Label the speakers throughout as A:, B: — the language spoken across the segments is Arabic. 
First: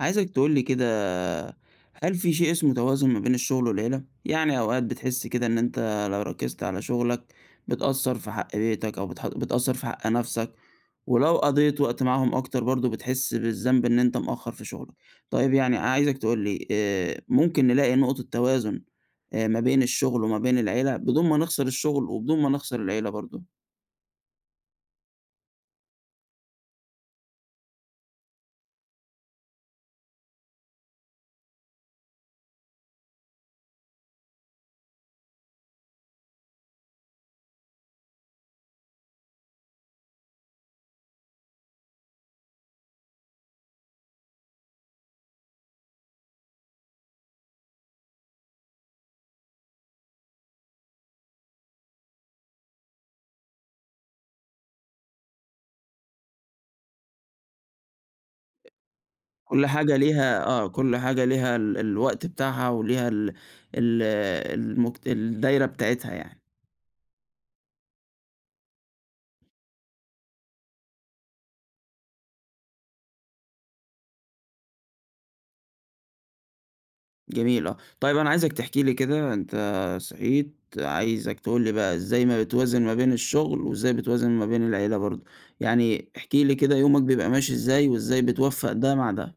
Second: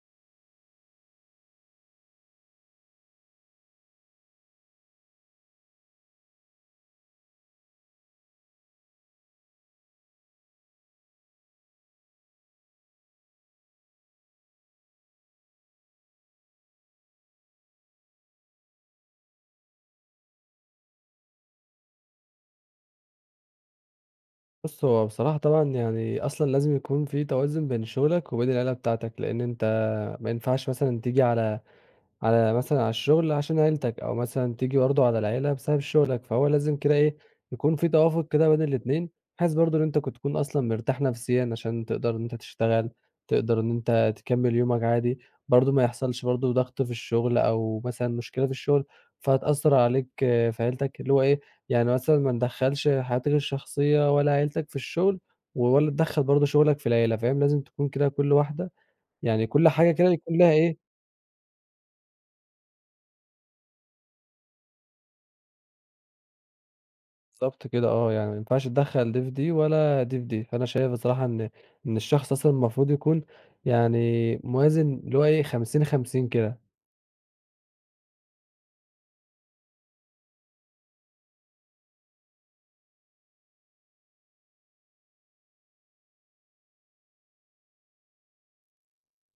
A: عايزك تقول لي كده، هل في شيء اسمه توازن ما بين الشغل والعيلة؟ يعني أوقات بتحس كده إن أنت لو ركزت على شغلك بتأثّر في حق بيتك أو بتأثّر في حق نَفْسك، ولو قضيت وقت معاهم أكتر برضه بتحس بالذنب إن أنت مأخّر في شغلك. طيب يعني عايزك تقول لي ممكن نلاقي نقطة توازن ما بين الشغل وما بين العيلة بدون ما نخسر الشغل وبدون ما نخسر العيلة برضه؟
B: بُص، هو بصراحة طبعًا يعني أصلًا لازم يكون في توازن بين شغلك وبين العيلة بتاعتك، لإن أنت ما ينفعش مثلًا تيجي على مثلًا على الشغل عشان عيلتك، أو مثلًا تيجي برضه على العيلة بسبب شغلك، فهو لازم كده إيه، يكون في توافق كده بين الاتنين، بحيث برضه إن أنت كنت تكون أصلًا مرتاح نفسيًا عشان تقدر إن أنت تشتغل، تقدر إن أنت تكمّل يومك عادي، برضه ما يحصلش برضه ضغط في الشغل أو مثلًا مشكلة في الشغل، فهتأثّر عليك آه، في عيلتك، اللي هو إيه، يعني مثلًا ما ندخّلش حياتك الشخصية ولا عيلتك في الشغل، ولا تدخّل برضه شغلك في العيلة، فاهم، لازم تكون كده كل واحدة يعني
A: كل
B: كل حاجة
A: حاجة
B: كده يكون
A: ليها
B: لها إيه.
A: كل حاجة ليها الوقت بتاعها وليها ال ال المجت الدايرة بتاعتها يعني.
B: بالضبط كده آه، يعني ما ينفعش تدخّل دي في دي ولا دي في دي، فأنا شايف بصراحة إن الشخص أصلًا المفروض يكون يعني موازن اللي هو إيه 50 50 كده.
A: جميل آه. طيب أنا عايزك تحكي لي كده أنت صحيت عايزك تقول لي بقى إزاي ما بتوازن ما بين الشغل وإزاي بتوازن ما بين العيلة برضه، يعني احكِ لي كده يومك بيبقى ماشي إزاي وإزاي بتوفّق ده مع ده؟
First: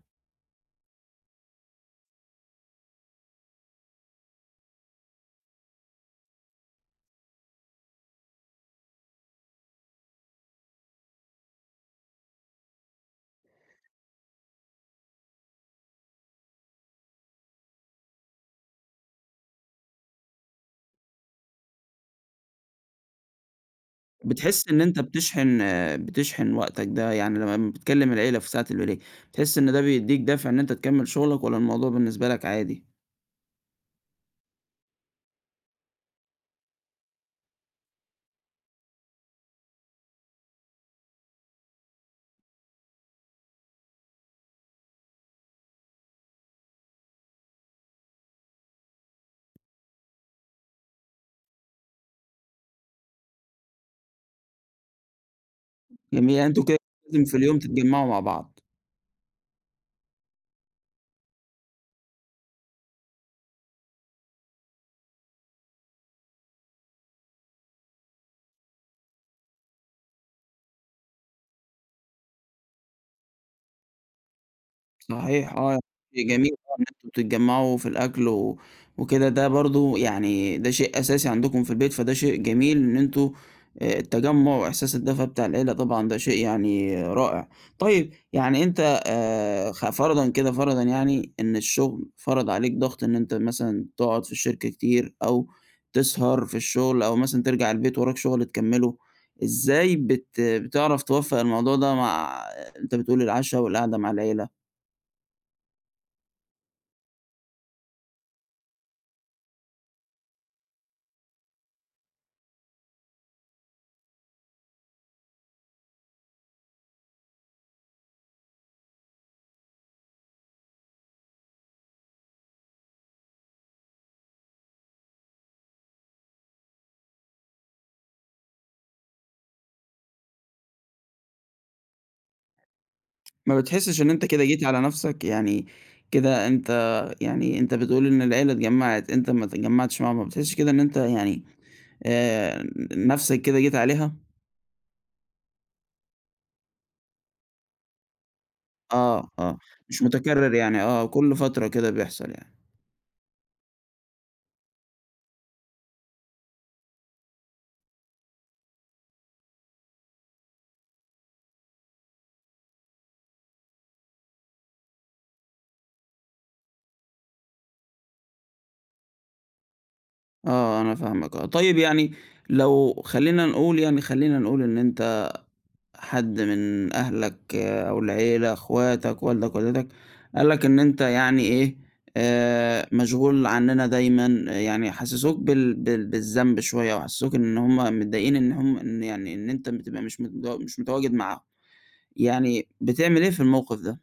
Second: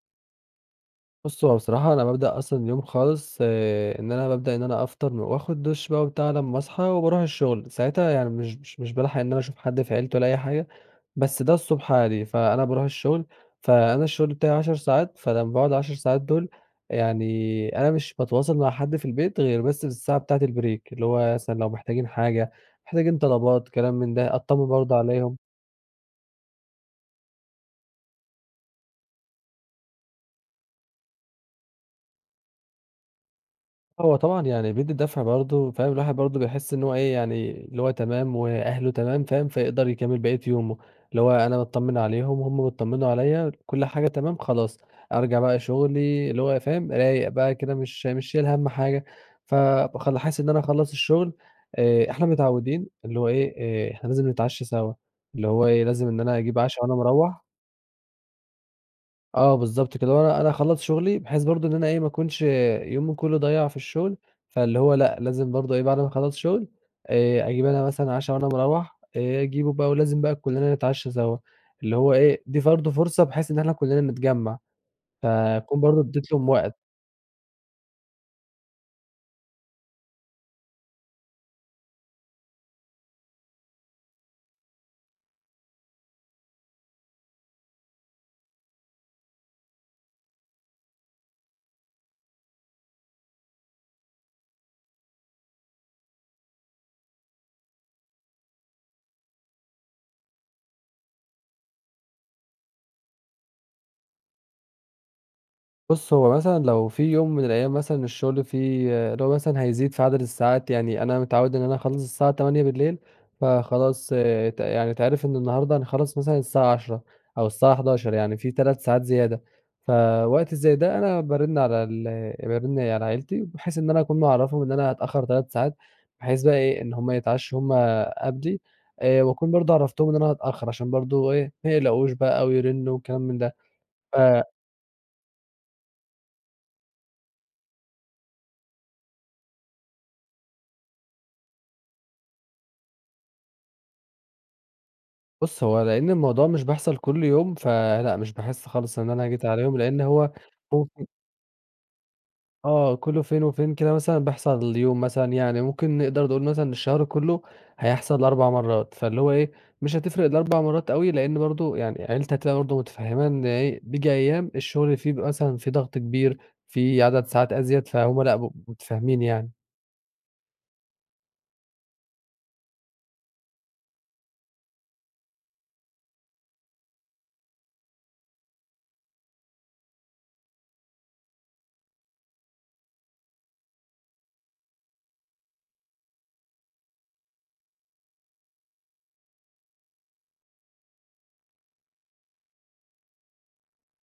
B: بُص، هو بصراحة أنا بابدأ أصلًا اليوم خالص إن أنا بابدأ إن أنا أفطر وآخد دُش بقى وبتاع لمّا أصحى وباروح الشغل، ساعتها يعني مش بالحق إن أنا أشوف حد في عيلتي ولا أي حاجة. بس ده الصبح عادي، فأنا باروح الشغل، فأنا الشغل بتاعي 10 ساعات، فلمّا باقعد ال10 ساعات دول، يعني أنا مش باتواصل مع حد في البيت غير بس في الساعة بتاعة البريك، اللي هو مثلًا لو محتاجين حاجة، محتاجين طلبات كلام من ده، أطمن
A: بتحس إن
B: برضه
A: أنت
B: عليهم.
A: بتشحن وقتك ده يعني لمّا بتكلم العيلة في ساعة البريك، بتحس إن ده بيدّيك دافع إن أنت تكمّل شغلك والّا الموضوع بالنسبة لك عادي؟
B: هو طبعًا يعني بيدّي دَفْع برضه فاهم، الواحد برضه بيحس إن هو إيه، يعني اللي هو تمام وأهله تمام فاهم، فيقدر يكمّل بقية يومه، اللي هو أنا متطمّن عليهم، هم متطمّنوا عليّا، كل حاجة تمام خلاص، أرجع بقى شُغلي اللي هو فاهم، رايق بقى كده مش شايل هَم حاجة، فبخل حاسس إن أنا أخلّص الشُغل. إحنا متعوّدين اللي هو إيه، إحنا لازم نتعشّى سوا، اللي هو إيه، لازم إن
A: جميل،
B: أنا
A: يعني
B: أجيب
A: أنتم كده
B: عَشا وأنا
A: لازم في
B: مروّح.
A: اليوم تتجمعوا مع بعض.
B: آه بالضبط كده، وأنا أخلّص شغلي بحيث برضه إن أنا إيه، ما أكونش يومي كُلّه ضايع في الشغل، فاللي هو لأ، لازم برضه إيه، بعد ما أخلّص شغل أجيب أنا مثلًا عَشا وأنا مروّح، أجيبه بقى ولازم بقى كُلّنا نتعشّى سوا، اللي هو إيه، دي برضه فرصة بحيث إن إحنا كُلّنا نتجمّع،
A: صحيح آه.
B: فأكون برضه
A: شيء
B: ادّيت لهم
A: جميل إن
B: وقت.
A: أنتم بتتجمعوا في الأكل وكده، ده برضه يعني ده شيء أساسي عندكم في البيت، فده شيء جميل إن أنتم التجمُّع وإحساس الدفى بتاع العيلة طبعًا ده شيء يعني رائع. طيب يعني أنت خ فرضًا كده فرضًا يعني إن الشغل فرض عليك ضغط إن أنت مثلًا تقعد في الشركة كتير أو تسهر في الشغل أو مثلًا ترجع البيت وراك شغل تكمّله، إزاي بتعرف توفّق الموضوع ده مع أنت بتقول العشا والقعدة مع العيلة؟
B: بُص، هو مثلًا لو في يوم من الأيام مثلًا الشغل فيه اللي هو مثلًا هيزيد في عدد الساعات، يعني أنا متعوّد إن أنا أخلّص الساعة 20:00، فخلاص ت يعني اتعرف إن النهارده هنخلّص مثلًا الساعة 22:00 أو الساعة 23:00، يعني في 3 ساعات زيادة، فوقت زي ده أنا بارِن على عيلتي بحيث إن أنا أكون معرّفهم إن أنا هاتأخّر 3 ساعات، بحيث بقى إيه، إن هم يتعشّوا هم قبلي، وأكون برضه عرّفتهم إن أنا هاتأخّر عشان برضه إيه، ما يقلقوش بقى ويرنّوا وكلام من ده.
A: ما بتحسّش إن
B: ف
A: أنت كده جيت على نَفْسك؟ يعني كده أنت يعني أنت بتقول إن العيلة اتجمّعت، أنت ما اتجمّعتش معاهم، ما بتحسّش كده إن أنت يعني آآ نَفْسك كده جيت عليها؟
B: بُص، هو لإن الموضوع مش بيحصل كل يوم، فلأ مش باحس خالص إن أنا
A: آه،
B: جيت
A: آه،
B: عليهم،
A: مش
B: لإن هو
A: مُتكرّر يعني
B: ممكن،
A: كل فترة كده بيحصل يعني.
B: آه، كل فين وفين كده مثلًا بيحصل يوم مثلًا يعني ممكن نقدر نقول مثلًا الشهر كله هيحصل 4 مرّات، فاللي هو إيه، مش هتفرق ال4 مرّات أوي، لإن برضه يعني عيلتي هتبقى برضه متفهمة إن إيه، بييجي أيام الشغل فيه بيبقى مثلًا في ضغط كبير، في عدد ساعات أزيد، فهُم لأ ب متفاهمين يعني.
A: آه، أنا فاهمك آه. طيب يعني لو خلّينا نقول إن أنت حد من أهلك أو العيلة، أخواتك، والدك، والدتك، قال لك إن أنت يعني إيه، مشغول عننا دايمًا، يعني حسّسوك بالذنب شوية، وحسّسوك إن هم متضايقين إن هم إن يعني إن أنت بتبقى مش متواجد معاهم، يعني بتعمل إيه في الموقف ده؟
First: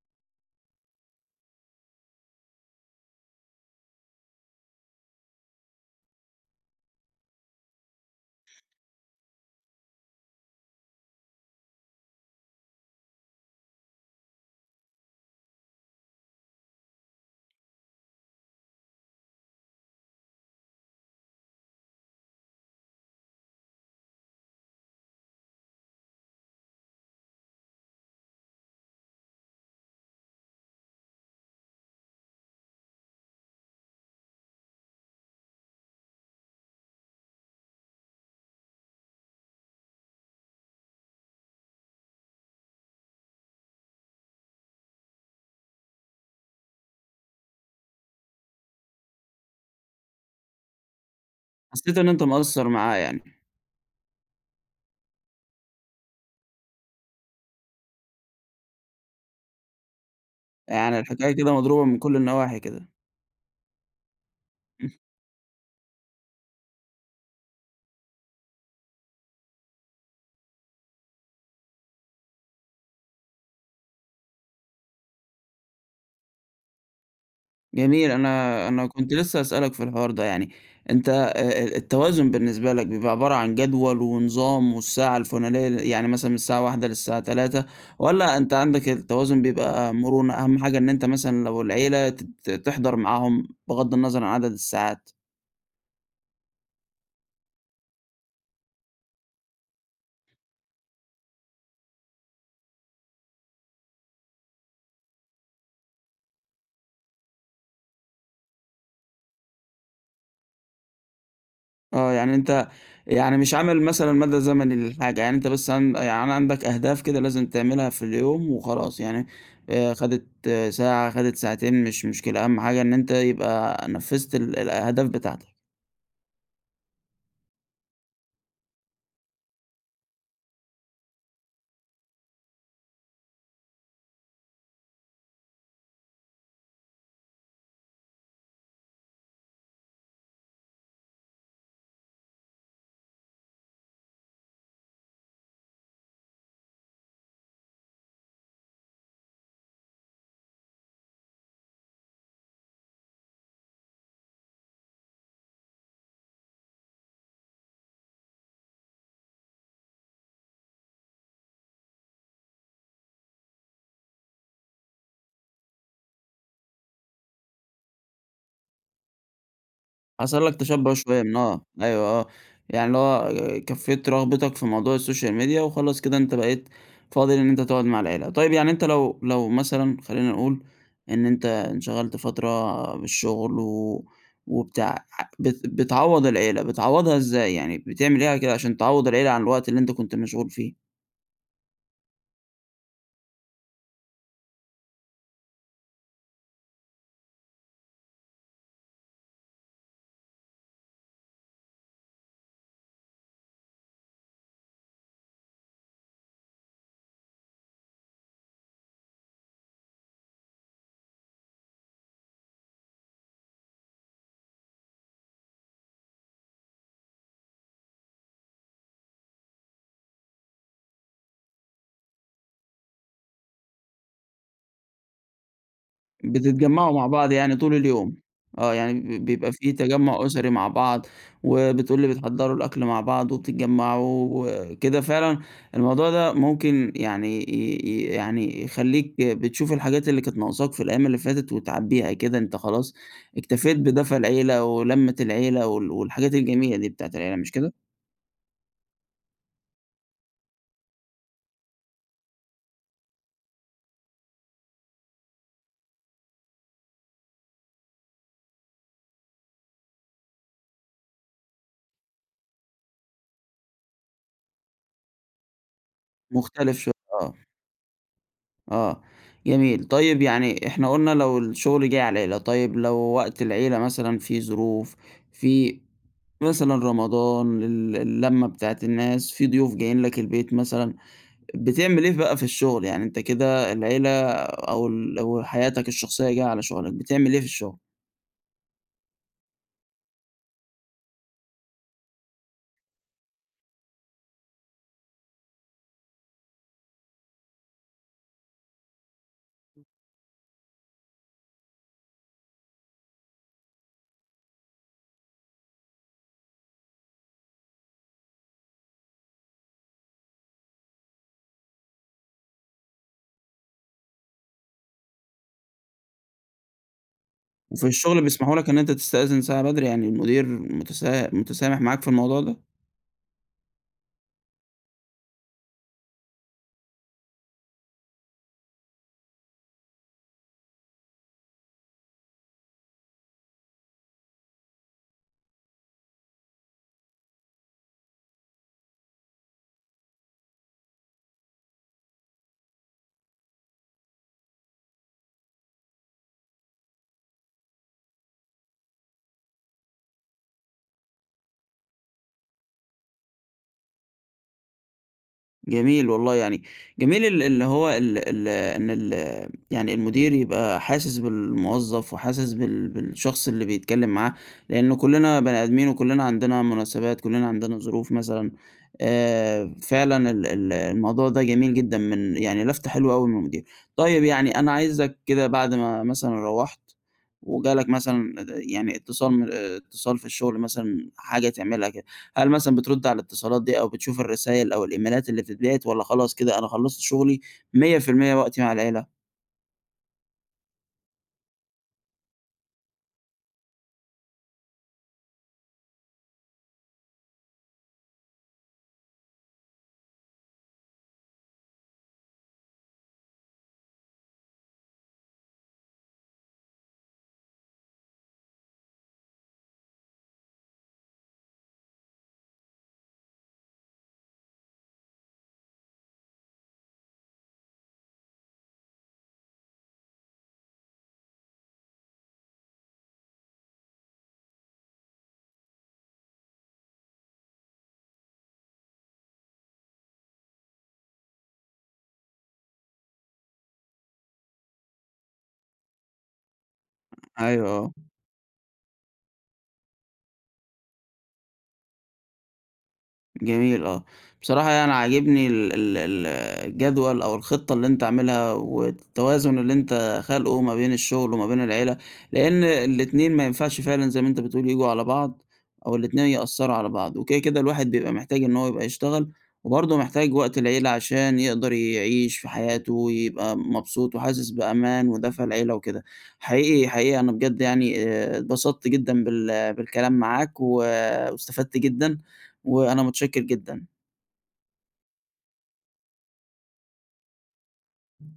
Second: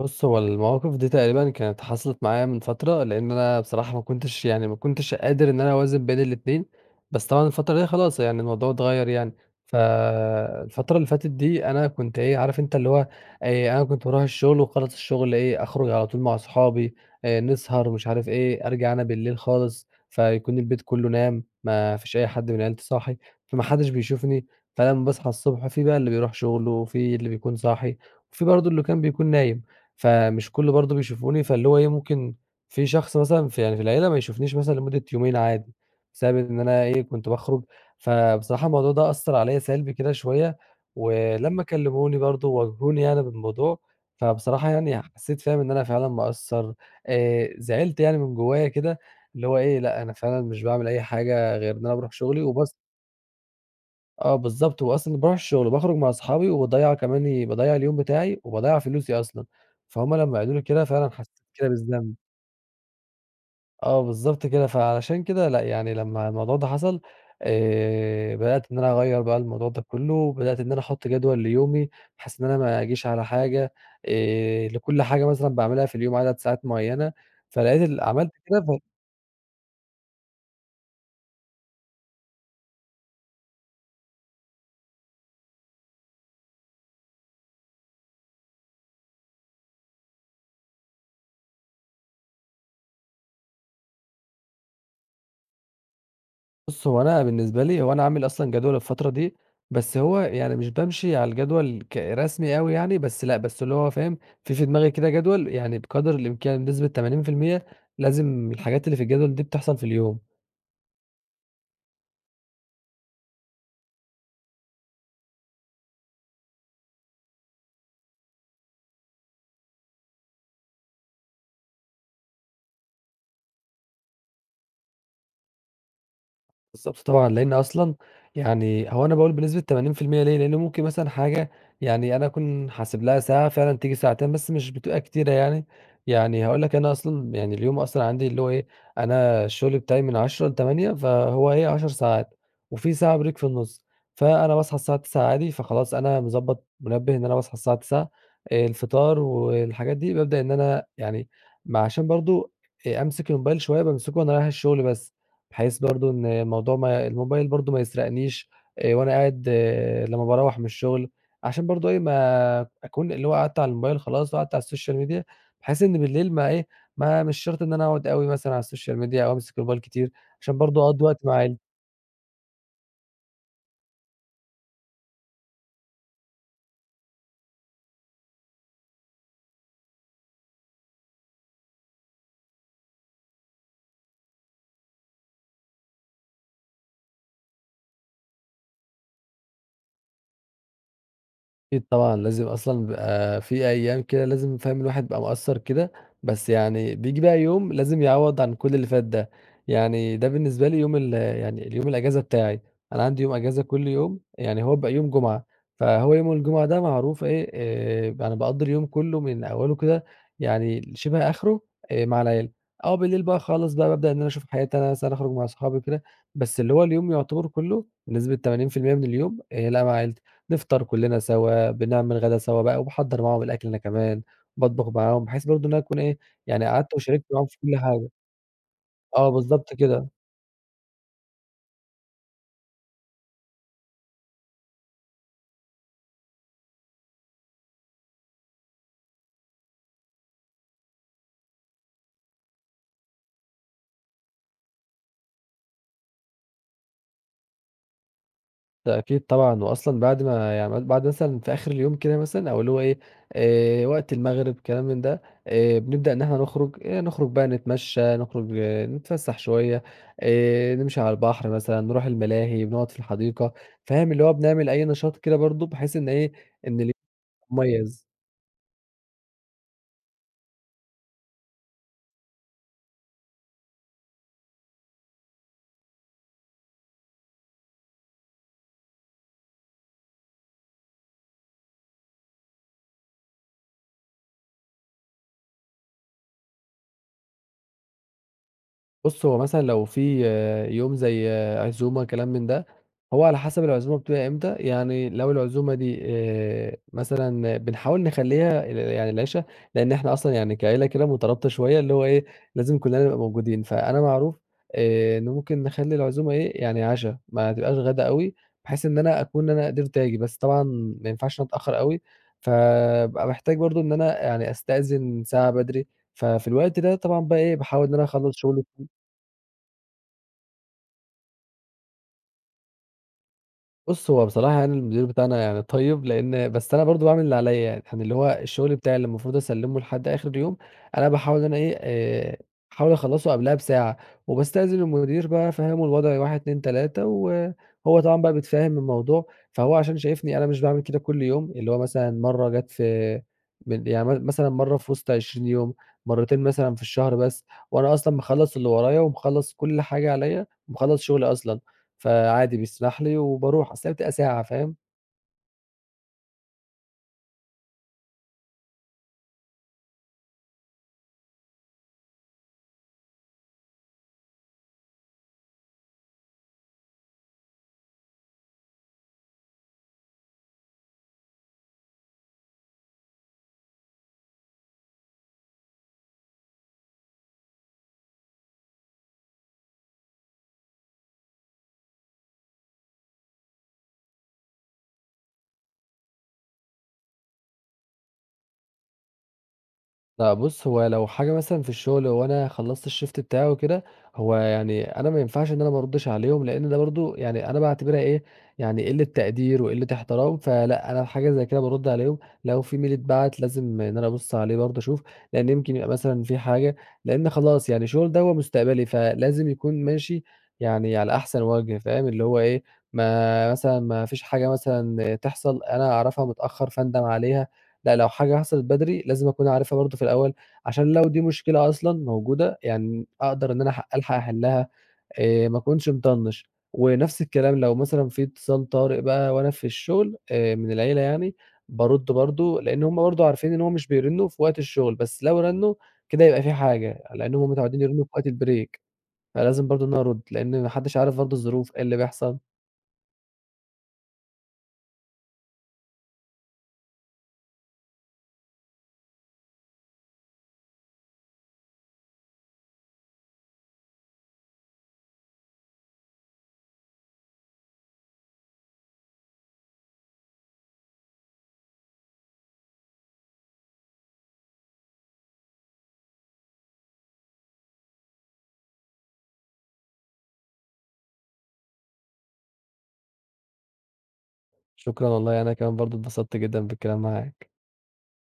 B: بُص، هو المواقف دي تقريبًا كانت حصلت معايا من فترة، لإن أنا بصراحة ما كنتش قادر إن أنا أوازن بين الاتنين، بس طبعًا الفترة دي خلاص يعني الموضوع اتغيّر يعني، فالفترة اللي فاتت دي أنا كنت إيه، عارف أنت اللي هو أنا كنت باروح الشغل وخلاص الشغل إيه، أخرج على طول مع أصحابي، نسهر مش عارف إيه، أرجع أنا بالليل خالص فيكون البيت كله نام، ما فيش أي حد من عيلتي صاحي، فما حدش بيشوفني، فلمّا باصحى الصبح في بقى اللي بيروح شغله، وفي اللي بيكون صاحي، وفي برضه اللي كان بيكون نايم. فمش كُلّه برضه بيشوفوني، فاللي هو إيه، ممكن في شخص مثلًا في يعني في العيلة ما يشوفنيش مثلًا لمدة يومين عادي، بسبب إن أنا إيه، كنت باخرج، فبصراحة الموضوع ده أثّر عليّا سلبي كده شوية، ولمّا كلّموني برضه وواجهوني يعني بالموضوع، فبصراحة يعني حسّيت فاهم إن أنا فعلًا مقصّر، زعلت يعني من جوّايا كده، اللي هو إيه، لأ أنا فعلًا مش باعمل أي حاجة غير إن أنا
A: حسّيت إن
B: باروح
A: أنت
B: شغلي
A: مقصّر
B: وبس.
A: معاه يعني،
B: آه بالضبط، وأصلًا باروح الشغل وباخرج مع أصحابي وباضيّع كمان باضيّع اليوم بتاعي وباضيّع فلوسي أصلًا، فهُم لمّا قالوا لي كده
A: يعني
B: فعلًا
A: الحكاية
B: حسّيت
A: كده
B: كده
A: مضروبة من
B: بالذنب.
A: كل النواحي كده.
B: آه بالضبط كده، فعلشان كده لأ، يعني لمّا الموضوع ده حصل، بدأت إن أنا أغيّر بقى الموضوع ده كلّه، وبدأت إن أنا أحط جدول ليومي بحيث إن أنا ما أجيش على حاجة، لكل حاجة مثلًا باعملها في اليوم عدد ساعات معيّنة، فلقيت ال
A: جميل،
B: عملت كده.
A: أنا أنا كنت لسه هاسألك في الحوار ده، يعني أنت التوازن بالنسبة لك بيبقى عبارة عن جدول ونظام والساعة الفلانية يعني مثلًا من الساعة 13:00 للساعة 15:00 والّا أنت عندك التوازن بيبقى مرونة، أهم حاجة إن أنت مثلًا لو العيلة ت ت تحضر معاهم بغض النظر عن عدد الساعات؟
B: بُص، هو أنا بالنسبة لي هو أنا عامل أصلًا جدول الفترة دي، بس هو يعني مش بامشي على الجدول كرسمي أوي يعني، بس لأ، بس اللي هو فاهم، في دماغي كده جدول يعني بقدر الإمكان بنسبة 80% لازم الحاجات اللي في الجدول دي بتحصل في اليوم.
A: آه، يعني أنت يعني مش عامل مثلًا مدى زمني للحاجة، يعني أنت بس عن يعني عندك أهداف كده لازم تعملها في اليوم وخلاص، يعني خدت ساعة، خدت ساعتين مش مشكلة، أهم حاجة إن أنت يبقى نفّذت الأهداف بتاعتك.
B: بالضبط طبعًا، لإن أصلًا يعني هو أنا باقول بنسبة 80% ليه؟ لإن ممكن مثلًا حاجة يعني أنا أكون حاسب لها ساعة فعلًا تيجي ساعتين، بس مش بتبقى كتيرة يعني، يعني هاقول لك أنا أصلًا يعني اليوم أصلًا عندي اللي هو إيه، أنا الشغل بتاعي من 10:00 ل20:00 فهو إيه 10 ساعات، وفي ساعة بريك في النُص، فأنا باصحى الساعة 09:00 عادي، فخلاص أنا مضبّط منبه إن أنا باصحى الساعة 09:00، الفطار والحاجات دي بابدأ إن أنا يعني ما عشان برضه أمسك الموبايل شوية بامسكه وأنا رايح الشغل بس. بحيث برضه إن الموضوع ما الموبايل برضه ما يسرقنيش وأنا قاعد آه، لمّا باروّح من الشغل، عشان برضه إيه، ما أكون اللي هو قعدت على الموبايل خلاص وقعدت على السوشيال ميديا، بحيث إن بالليل ما إيه، ما مش شرط إن أنا أقعد أوي مثلًا على السوشيال ميديا أو أمسك الموبايل كتير،
A: حصل لك
B: عشان برضه
A: تشبُّع
B: أقضّي وقت
A: شوية
B: مع
A: من
B: عيلتي.
A: أيوه آه. يعني اللي هو كفّيت رغبتك في موضوع السوشيال ميديا وخلاص كده أنت بقيت فاضي إن أنت تقعد مع العيلة، طيب يعني أنت لو مثلًا خلّينا نقول إن أنت انشغلت فترة بالشغل وبتاع بتعوّض العيلة، بتعوّضها إزاي، يعني بتعمل إيه كده عشان تعوّض العيلة عن الوقت اللي أنت كنت مشغول فيه؟
B: أكيد طبعًا، لازم أصلًا بيبقى في أيام كده لازم فاهم الواحد بيبقى مقصّر كده، بس يعني بييجي بقى يوم لازم يعوّض عن كل اللي فات ده، يعني ده بالنسبة لي يوم ال يعني اليوم الأجازة بتاعي، أنا عندي يوم أجازة كل يوم، يعني هو بيبقى يوم جمعة، فهو يوم الجمعة ده معروف إيه، أنا باقضّي اليوم كله من أوله كده يعني شِبه آخره، مع العيلة، آه بالليل بقى خالص بقى بابدأ إن أنا أشوف حياتي أنا مثلًا أخرج مع أصحابي وكده، بس اللي هو اليوم يعتبر كله بنسبة 80% من اليوم لأ مع عيلتي. نفطر كلّنا سوا، بنعمل غدا سوا بقى وباحضّر معاهم الأكل أنا كمان، باطبخ معاهم بحيث برضه إن أنا أكون إيه، يعني
A: بتتجمعوا
B: قعدت
A: مع
B: وشاركت
A: بعض
B: معاهم
A: يعني
B: في
A: طول
B: كل حاجة.
A: اليوم. آه، يعني ب
B: آه
A: بيبقى في
B: بالضبط كده،
A: تجمُّع أسري مع بعض، وبتقول لي بتحضّروا الأكل مع بعض وبتتجمّعوا وكده فعلًا الموضوع ده ممكن يعني ي ي يعني يخلّيك بتشوف الحاجات اللي كانت ناقصاك في الأيام اللي فاتت وتعبّيها كده، أنت خلاص اكتفيت بدفى العيلة ولمّة العيلة والحاجات الجميلة دي بتاعة العيلة مش كده؟
B: ده أكيد طبعًا، وأصلًا بعد ما يعني بعد مثلًا في آخر اليوم كده مثلًا أو اللي هو إيه، وقت المغرب كلام من ده، بنبدأ إن إحنا نخرج، نخرج بقى نتمشّى، نخرج نتفسّح شوية، نمشي على البحر مثلًا، نروح الملاهي، بنقعد في الحديقة، فاهم؟ اللي هو بنعمل أي نشاط كده برضه بحيث إن إيه، إن
A: مختلف شوية،
B: اليوم
A: آه.
B: مُميّز.
A: آه، جميل. طيب يعني إحنا قُلنا لو الشغل جِه على العيلة، طيب لو وقت العيلة مثلًا في ظروف، في مثلًا رمضان، اللمة بتاعة الناس، في ضيوف جايين لك البيت مثلًا، بتعمل إيه بقى في الشغل؟ يعني أنت كده العيلة أو حياتك الشخصية جاية على شغلك، بتعمل إيه في الشغل؟
B: بُص، هو مثلًا لو في آه، يوم زي آه، عزومة كلام من ده، هو على حسب العزومة بتبقى إمتى، يعني لو العزومة دي مثلًا بنحاول نخلّيها ال يعني العِشا، لإن إحنا أصلًا يعني كعيلة كده مترابطة شوية، اللي هو إيه، لازم كُلّنا نبقى موجودين، فأنا معروف إن ممكن نخلّي العزومة إيه، يعني عَشا، ما تبقاش غدا أوي، بحيث إن أنا أكون قدرت آجي، بس طبعًا ما ينفعش إن أنا أتأخّر أوي، فابقى محتاج برضه إن أنا يعني أستأذن ساعة بدري، ففي الوقت ده طبعًا بقى إيه،
A: وفي
B: باحاول إن أنا
A: الشغل
B: أخلّص
A: بيسمحوا
B: شُغلي.
A: لك إن أنت تستأذن ساعة بدري، يعني المدير متسامح معاك في الموضوع ده؟
B: بُص، هو بصراحة يعني المدير بتاعنا يعني طيب، لإن بس أنا برضه باعمل اللي عليّا يعني، يعني اللي هو الشغل بتاعي اللي المفروض أسلِّمه لحد آخر اليوم، أنا باحاول إن أنا إيه، أحاول أخلّصه قبلها بساعة، وباستأذن المدير بقى أفهّمه الوضع 1، 2، 3 وهو طبعًا بقى بيتفهّم الموضوع، فهو عشان شايفني أنا مش باعمل كده كل يوم، اللي هو مثلًا مرّة جات في من يعني م مثلًا مرّة في وسط 20 يوم، مرّتين مثلًا في الشهر بس، وأنا أصلًا مخلّص اللي ورايا ومخلّص كل حاجة عليّا ومخلّص شغلي أصلًا. فعادي بيسمح لي وباروح، أصل هي بتبقى ساعة فاهم؟
A: جميل والله يعني جميل ال اللي هو ال ال إن ال يعني المدير يبقى حاسس بالموظف وحاسس بالشخص اللي بيتكلّم معاه، لإن كُلّنا بني آدمين وكُلّنا عندنا مناسبات، كُلّنا عندنا ظروف مثلًا، فعلًا ال ال الموضوع ده جميل جدًا من يعني لفتة حلوة أوي من المدير. طيب يعني أنا عايزك كده بعد ما مثلًا روّحت وجالك مثلًا يعني اتصال من آه، اتصال في الشغل مثلًا حاجة تعملها كده هل مثلًا بترُد على الاتصالات دي أو بتشوف الرسايل أو الإيميلات اللي بتتبعت والّا خلاص كده أنا خلّصت شغلي 100% وقتي مع العيلة؟
B: لأ بُص، هو لو حاجة مثلًا في الشغل وأنا خلّصت الshift بتاعي وكده، هو يعني أنا ما ينفعش إن أنا ما أردّش عليهم، لإن ده برضه يعني أنا باعتبرها إيه، يعني قِلّة تقدير وقِلّة احترام، فلأ، أنا حاجة زي كده بارُد عليهم، لو في mail اتبعت لازم إن أنا أبُص عليه برضه أشوف، لإن يمكن يبقى مثلًا في حاجة، لإن خلاص يعني الشغل ده هو مستقبلي، فلازم يكون ماشي يعني على أحسن وَجْه فاهم، اللي هو إيه، ما فيش حاجة مثلًا تحصل أنا أعرفها متأخّر فاندم عليها. لأ، لو حاجة حصلت بدري لازم أكون عارفها برضه في الأول، عشان لو دي مشكلة أصلًا موجودة، يعني أقدر إن أنا ألحق أحلها، ما أكونش مطنّش. ونفس الكلام لو مثلًا في اتصال طارئ بقى وأنا في الشغل من العيلة يعني، بارُد برضه، لإن هم برضه عارفين إن هو مش بيرنّوا في وقت الشغل، بس لو رنّوا كده يبقى في حاجة، لإن هم
A: أيوه،
B: متعودين
A: آه.
B: يرنّوا في وقت البريك، فلازم برضه إن أنا أرُد، لإن ما حدّش عارف برضه الظروف، إيه اللي بيحصل.
A: جميل آه. بصراحة يعني عاجبني ال ال ال الجدول أو الخطة اللي أنت عاملها والتوازن اللي أنت خالقه ما بين الشغل وما بين العيلة، لإن الاتنين ما ينفعش فعلًا زي ما أنت بتقول ييجوا على بعض أو الاتنين يأثّروا على بعض، وكده، كده الواحد بيبقى محتاج إن هو يبقى يشتغل وبرضه محتاج وقت العيلة عشان يقدر يعيش في حياته ويبقى مبسوط وحاسس بأمان ودفى العيلة وكده. حقيقي، حقيقي أنا بجد يعني اتبسطت جدًا بالكلام معاك واستفدت جدًا. وأنا متشكر جدًا.
B: شكرًا والله أنا كمان برضه اتبسطت جدًا بالكلام معاك.